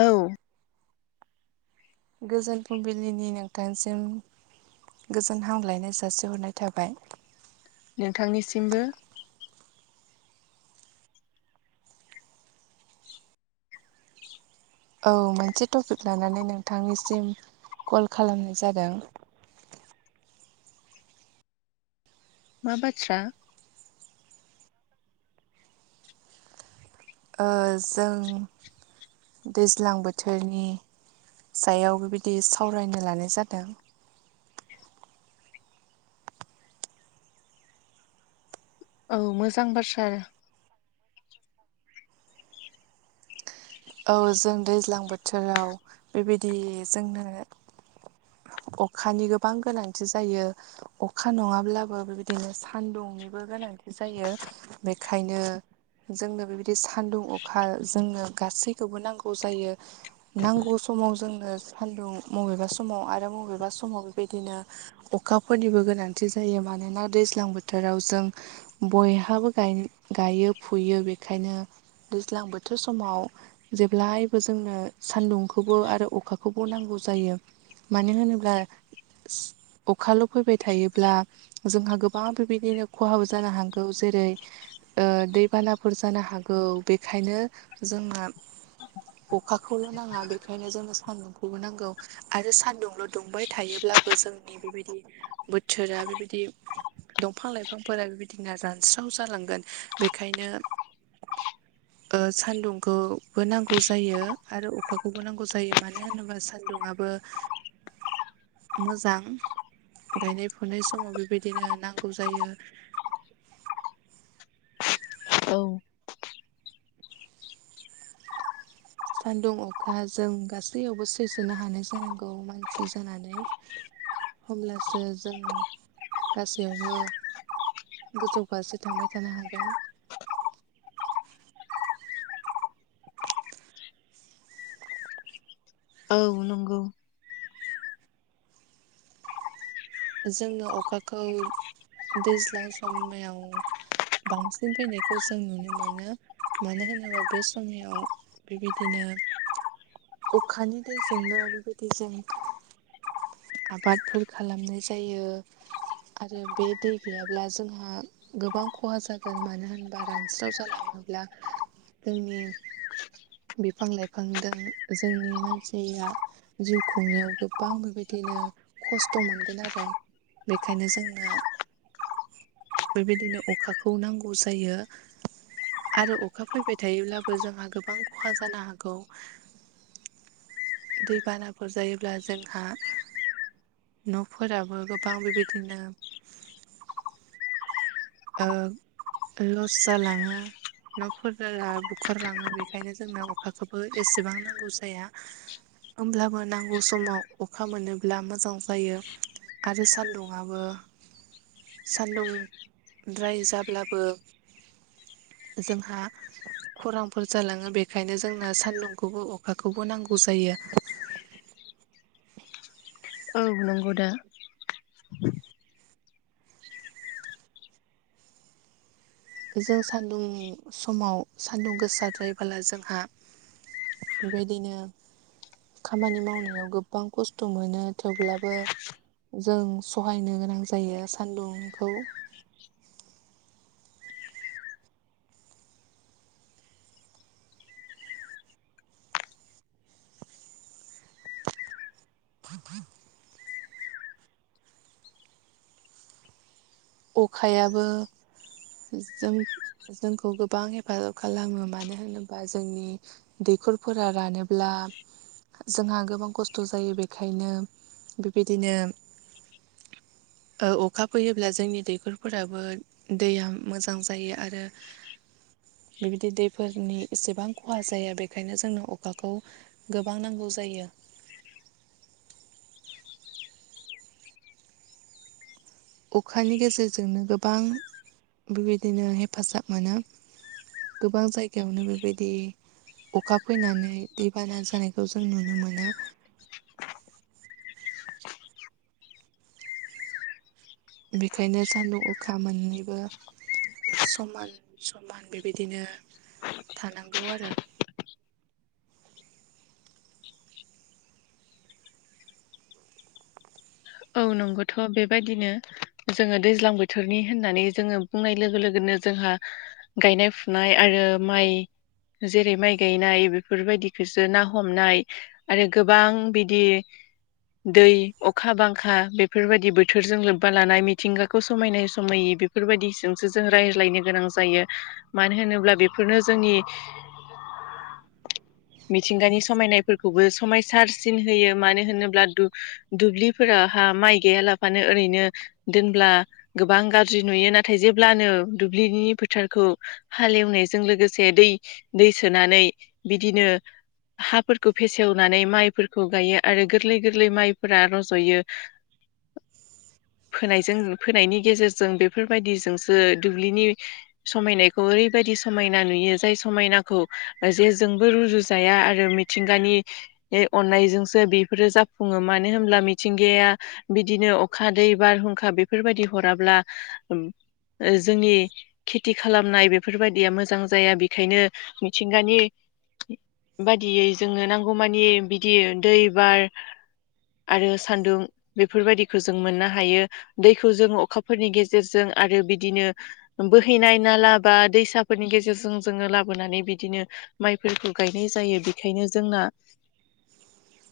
औ। गोजोन फुंबिलिनि नोंथांसिम। गोजोन हामग्लायनाय जासिहरनाय थाबाय। नोंथांनिसिमबो। औ मोनसे टपिक लानानै नोंथांनिसिम कल खालामनाय जादों। [inaudible] मा बाथ्रा? ओजों दैज्लां बोथोरनि सायाव बिबादि सावरायनो लानाय जादों। औ मोजां बाथ्रा। औ जों दैज्लां बोथोराव बेबायदि जोंनो अखानि गोबां गोनांथि जायो। अखा नङाब्लाबो बेबादिनो सानदुंनिबो गोनां गोनांथि जायो बेखायनो जोंनो बेबायदि सानदुं अखा जोंनो गासै खौबो नांगौ जायो। नांगौ समाव जोंनो सान्दुं मबेबा समाव आरो मबेबा स समाव बेबायदिनो अखाफोरनिबो गोनांथि जायो। मानोना दैज्लां बोथोराव जों बयहाबो गाय गायो फुयो बेखायनो दैज्लां बोथोर समाव जेब्लायबो जोंनो सान्दुंखौबो आरो अखाखौबो नांगौ जायो। मानो होनोब्ला अखाल' फैबाय थायोब्ला जोंहा गोबां बेबायदिनो खहाब जानो हागौ। जेरै ओ दैबानाफोर जानो हागौ। बेखायनो जोंहा अखाखौल' नाङा, बेखायनो जोंनो सान्दुंखौबो नांगौ आरो सान्दुंल' दुंबाय थायोब्ला जोंनि बेबायदि बोथोरा बेबायदि दंफां लाइफांफोरा बेबायदिना रानस्राव जालांगोन। बेखायनो ओ सान्दुंखौ बो नांगौ जायो आरो अखाखौबो नांगौ जायो। मानो होनोबा सान्दुङाबो मोजां। गायनाय फुनाय समाव बेबायदिनो नांगौ जायो। [inaudible] औ सान्दुं अखा जों गासैयावबो सैसोनो हानाय जानांगौ मानसि जानानै। हब्लासो जों गासैयावबो गोजौ फारसे थांबाय थानो हागोन। औ नंगौ। जोंनो अखाखौ दैज्लां समायाव बांसिन फैनायखौ जों नुनो मोनो। मानो होनोबा बे समयाव बेबायदिनो अखानि दै जोंनो आरो [unintelligible] जायो आबादफोर खालामनाय जायो। आरो बे दै गैयाब्ला जोंहा गोबां खहा जागोन मानो होनबा रानस्राव जालां [unintelligible] माब्ला जोंनि बिफां लाइफांदों जोंनि मानसिया जिउ खुंनायाव गोबां बेबायदि बिदिनो खस्थ' मोनगोन आरो बेखायनो जोंनो बेबायदिनो अखाखौ नांगौ जायो। आरो अखा फैबाय थायोब्लाबो जोंहा गोबां खहा जानो हागौ। दैबानाफोर जायोब्ला जोंहा न'फोराबो गोबां बेबायदिनो ओ लस जालाङो। न'फोरा बुखारलाङो बेखायनो जोंनो अखाखोबो एसेबां नांगौ जाया। ओमब्लाबो नांगौ समाव अखा मोनोब्ला मोजां जायो। आरो सान्दुङाबो सान्दुं द्राय जाब्लाबो जोंहा खरांफोर जालाङो बेखायनो जोंनो सान्दुंखौबो अखाखौबो नांगौ जायो। औ नंगौ दा। जों सान्दुं समाव सान्दुं गोसाद्रायबाला जोंहा बेबायदिनो खामानि मावनायाव गोब्बां खस्थ' मोनो थेवब्लाबो जों सहायनो गोनां जायो सान्दुंखौ। [inaudible] अखायाबो जों जोंखौ गोबां हेफाजाब खालामो मानो होनोबा जोंनि दैखरफोरा रानोब्ला बा जोंहा गोबां खस्थ' जायो बेखायनो बेबायदिनो ओ अखा फैयोब्ला जोंनि दैखरफोराबो दैया मोजां जायो आरो बेबायदि दैफोरनि एसेबां खहा जाया। बेखायनो जोंनो अखाखौ गोबां नांगौ जायो। अखानि गेजेरजोंनो गोबां बेबायदिनो हेफाजाब मोनो। गोबां जायगायावनो बेबायदि अखा फैनानै दैबाना जानायखौ जों नुनो मोनो। बेखायनो सान्दुं अखा मोननैबो समान समान बेबायदिनो थानांगौ आरो। औ नंगौथ' बेबायदिनो जोङो दैज्लां बोथोरनि होननानै जोङो बुंनाय लोगो लोगोनो जोंहा गायनाय फुनाय आरो माइ जेरै माइ गायनाय बेफोरबायदिखौसो ना हमनाय आरो गोबां बिदि दै अखा बां आखा बेफोरबायदि बोथोरजों लोब्बा लानाय मिथिंगाखौ समायनाय समायि बेफोरबायदिजोंसो जों रायजो सायनो गोनां जायो। मानो होनोब्ला बेफोरनो जोंनि [inaudible] मिथिंगानि समायनायफोरखौबो समायसारसिन होयो मानो होनोब्ला, दुब्लिफोराव बेवहाय माइ गायालाबानो ओरैनो दोनब्ला गोबां गाज्रि नुयो, नाथाय जेब्लानो दुब्लिनि फोथारखौ हालेवनायजों लोगोसे दै, सोनानै बिदिनो ़ [inaudible] हाफोरखौ फेसेवनानै माइफोरखौ गायो आरो गोरलै-गोरलै माइफोरा रज'यो ़ [inaudible] फोनायजों, फोनायनि गेजेरजों बेफोरबायदिजोंसो दुब्लिनि समायनाखौ ओरै बायदि समायना नुयो। जाया समायनाखो [unintelligible] जाया आरो मिथिंगानि बे अन्नाय जोंसो बेफोरो जाफुंङो। मानो होनब्ला मिथिंगाया दा बिदिनो अ'खा, दै, बारहुंखा बेफोर बायदि हराब्ला ओ जोंनि खेथि खालामनाय बेफोर बायदिया मोजां जाया। बेखायनो मिथिंगानि ़ [inaudible] बायदियै जोंनो नांगौमानि बिदि दै, बार आरो सान्दुं बेफोर बायदिखौ जों मोननो हायो। दैखौव जों अखाफोरनि गेजेरजों आरो बिदिनो बोहैनाय नाला बा दैसाफोरनि गेजेरजों जोंङो लाबोनानै बिदिनो माइफोरखौ गायनाय जायो। बेनिखायनो जोंना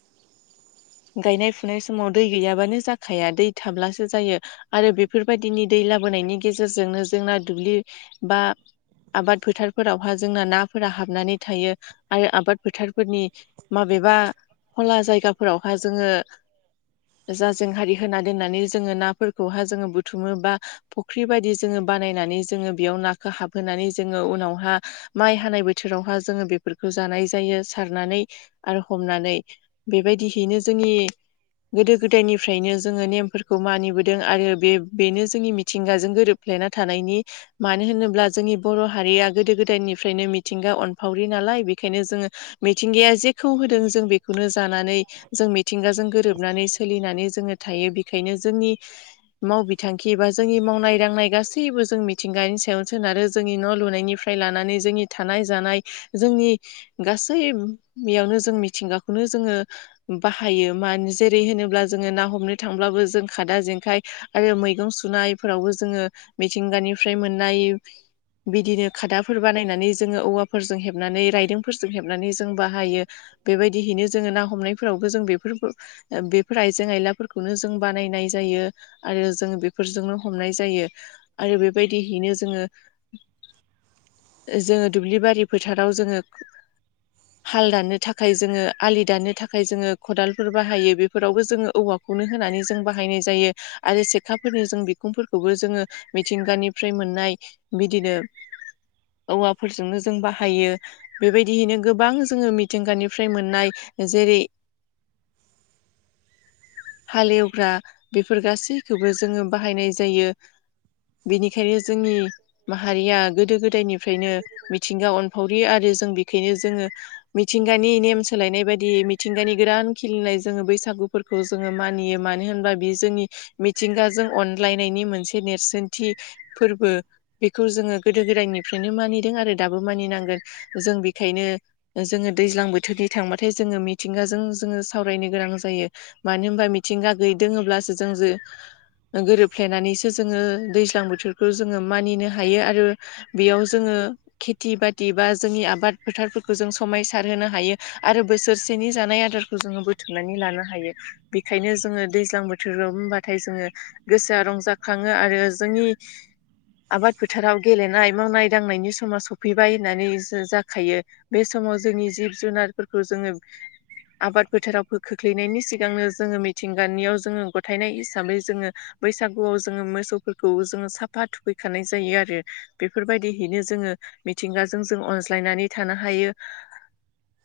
[inaudible] गायनाय-फुनाय समाव दै गैयाबानो जाखाया। दै थाब्लासो जायो आरो बेफोर बायदिनि दै लाबोनायनि गेजेरजोंनो जोंना दुब्लि बा- आबाद फोथारफोरावहाय जोंना ना फोरा हाबनानै थायो। आरो आबाद फोथारफोरनि माबेबा, खला जायगाफोरावहाय जोंङो [unintelligible] ज जेंहारि होना दोननानै जोंङो नाफोरखौहाय जोंङो बुथुमो बा, फुख्रि बायदि जोंङो बानायनानै जोंङो बेयाव नाखौ हाबहोनानै जोंङो उनावहाय, माइ हानाय बोथोरावहाय जोंङो बेफोरखौ जानाय जायो सारनानै आरो हमनानै। बेबायदियैनो जोंनि, गोदो-गोदायनिफ्रायनो जोंङो नेमफोरखौ मानिबोदों आरो बे बेनो जोंनि मिथिंगाजों गोरोब थानायनि। मानो होनोब्ला जोंनि बर' हारिया गोदो-गोदायनिफ्रायनो मिथिंगा अनफावरि नालाय, बेखायनो जोंङो मिथिंगाया जेखौ होदों जों बेखौनो जानानै जों मिथिंगाजों गोरोंब जोबनानै सोलिनानै जोंङो थायो। बेनिखायनो जोंनि, माव बिथांखि एबा जोंनि मावनाय- दांनाय गासैबो जों मिथिंगानि सायावनो सोनारो जोंनि न' लुनायनिफ्राय लानानै जोंनि थानाय-जानाय जोंनि गासैयावनो जों मिथिंगाखौनो जोंङो बाहायो मान- जेरै होनोब्ला जोंङो ना हमनो थांब्लाबो जों खादा-जेंखाय आरो मैगं सुनायफोरावबो जोंङो मिथिंगानिफ्राय मोननाय बिदिनो खादाफोर बानायनानै जोंङो औवाफोर- हेबनानै, रायदोंफोरजों हेबनानै जों बाहायो। बेबायदिहैनो जोंङो ना हमनायफोरावबो जों बेफोरखो बेफोर आइजें-आयलाफोरखौनो जों बानायनाय जायो आरो जों बेफोरजोंनो हमनाय जायो। आरो बेबायदियैनो जोंङो, जोंङो दुब्लि बारि- फोथाराव जोंङो। हाल दाननो थाखाय जोंङो, आलि दाननो थाखाय जोंङो खदालफोर बाहायो बेफोरावबो जोंङो औवाखौ बिखौनो होनानै जों बाहायनाय जायो आरो सेखाफोरनि जों बिखुंफोरखौबो जोंङो मिथिंगानि- मोनाय बिदिनो, औवाफोर जों बायो। बेबायदियैनो गोबां जोंङो मिथिंगानिफ्राय मोननाय जेरै- ़ [inaudible] हाल एवग्रा बेफोर गासैखोबो जोंङो बाहायनाय जायो। बिनिखायनो जोंनि माहारिया गोदो गोदायनिफ्रायनो मिथ ओ अनफावरि आरो जों बेखायनो जोंङो मिथिंगानि नेम सोलायनाय बादि मिथिंगानि गोरान खिलिनाय जोंङो बैसागुफोरखौ जोंङो मानियो मानो होनबा बेयो जोंनि मिथिंगाजों अन सोलायनायनि मोनसे नेरसोनथि फोरबो बेखौ जोंङो गोदो गोदाय निफ्रायनो मानिदों आरो दाबो मानिनांगोन जों बेखायनो ओ जोङो दैज्लां बोथोरनि थांबाथाय जोङो मिथिंगाजों जोङो सावरायनो गोनां जायो मानो होनबा मिथिंगा गैयै दोङोब्लासो जों जो ओ गोरोबफ्लेनानैसो जोङो दैज्लां बोथोरखौ जोङो मानिनो हायो आरो बेयाव जोङो खेथि बाथि बा जोंनि आबाद फोथारफोरखौ जों समायसारहोनो हायो आरो बोसोरसेनि जानाय आदार फोरखौ जोङो बुथुमनानै लानो हायो बेखायनो जोङो दैज्लां बोथोराव होनबाथाय जोङो गोसोआ ओ रंजाखाङो आरो जोंनि आबाद फोथाराव गेलेनाय मावनाय दांनायनि समा सफ फैबाय होननानै जो जाखायो बे समाव जोंनि जिब जुनारफोरखौ जोङो आबाद फोथाराव खो खोख्लैनायनि सिगांनो जोङो मिथिंगानियाव जोङो गथायनाय हिसाबै जोङो बैसागुआव जोङो मोसौफोरखौ जोङो साफा थुखैखानाय जायो आरो बेफोरबायदिहैनो जोङो मिथिंगाजों जों अनज्लायनानै थानो हायो।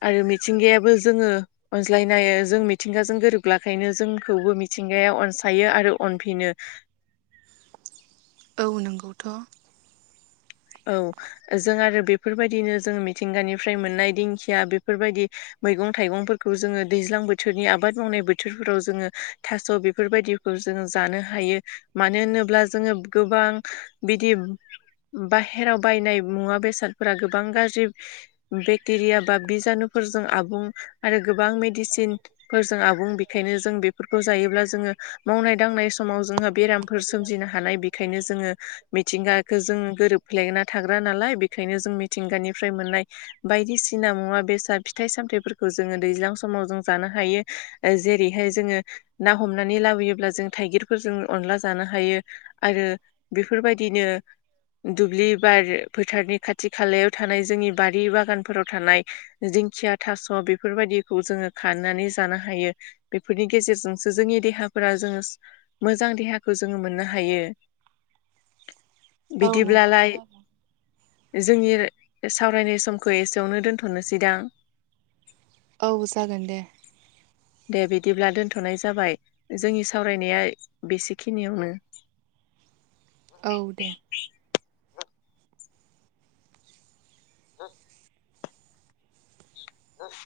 आरो मिथिंगायाबो जोङो अनज्लायनो हायो जों मिथिंगाजों गोरोबलाखायनो जोंखौबो बि मिथिंगाया अनसायो आरो अनफिनो। औ नोंगौथ' औ ओ जों आरो बेफोरबायदिनो जों मिथिंगानिफ्राय मोननाय दिंखिया बेफोरबायदि मैगं थाइगंफोरखौ जोङो दैज्लां बोथोरनि आबाद मावनाय बोथोरफोराव जोङो थास' बेफोरबायदिखौ जोङो जानो हायो मानो होनोब्ला जोङो गोबां बिदि ओ बाहेराव बायनाय मुवा बेसादफोरा गोबां गाज्रि बेक्टेरिया बा बिजानुफोर जों आबुं आरो गोबां मेडिसिनफोरजों आबुं बेखायनो जों बेफोरखौ जायोब्ला जोङो खा मावनाय दांनाय समाव जोंहा बेरामफोर सोमजिनो हानाय बेखायनो जोङो मिथिंगाखो जों बेंना थाग्रा नालाय बेखायनो जों मिथिंगानि मोननाय बायदिसिना मुवा बेसाद फिथाइ सामथाइ फोरखौ जोंङो दैज्लां समाव जों जानो हायो ओ जेरैहाय जोङो ना हमनानै लाबोयोब्ला जो जों थाइगिरफोरजों अनला जानो हायो आरो बेफोरबायदिनो दुब्लि बारो फोथारनि खाथि खालायाव थानाय जोंनि बारि बागानफोराव थानाय जिं दिंखिया थास' बेफोरबायदिखौ जोङो खानानै जानो हायो बेफोरनि गेजेरजोंसो जोंनि देहा ना फोरा जोङोस मोजां देहाखौ जोङो मोननो हायो‌ औ नंगौथ' आरो ओ जोंनि ओ सावरायनाय समखो एसेयावनो दोनथ'नोसैदां। औ जागोन दे दे बिदिब्ला दोनथ'नाय जाबाय ओ जोंनि सावरायनाया बेसेखिनियावनो [inaudible] औ दे ओ ओफ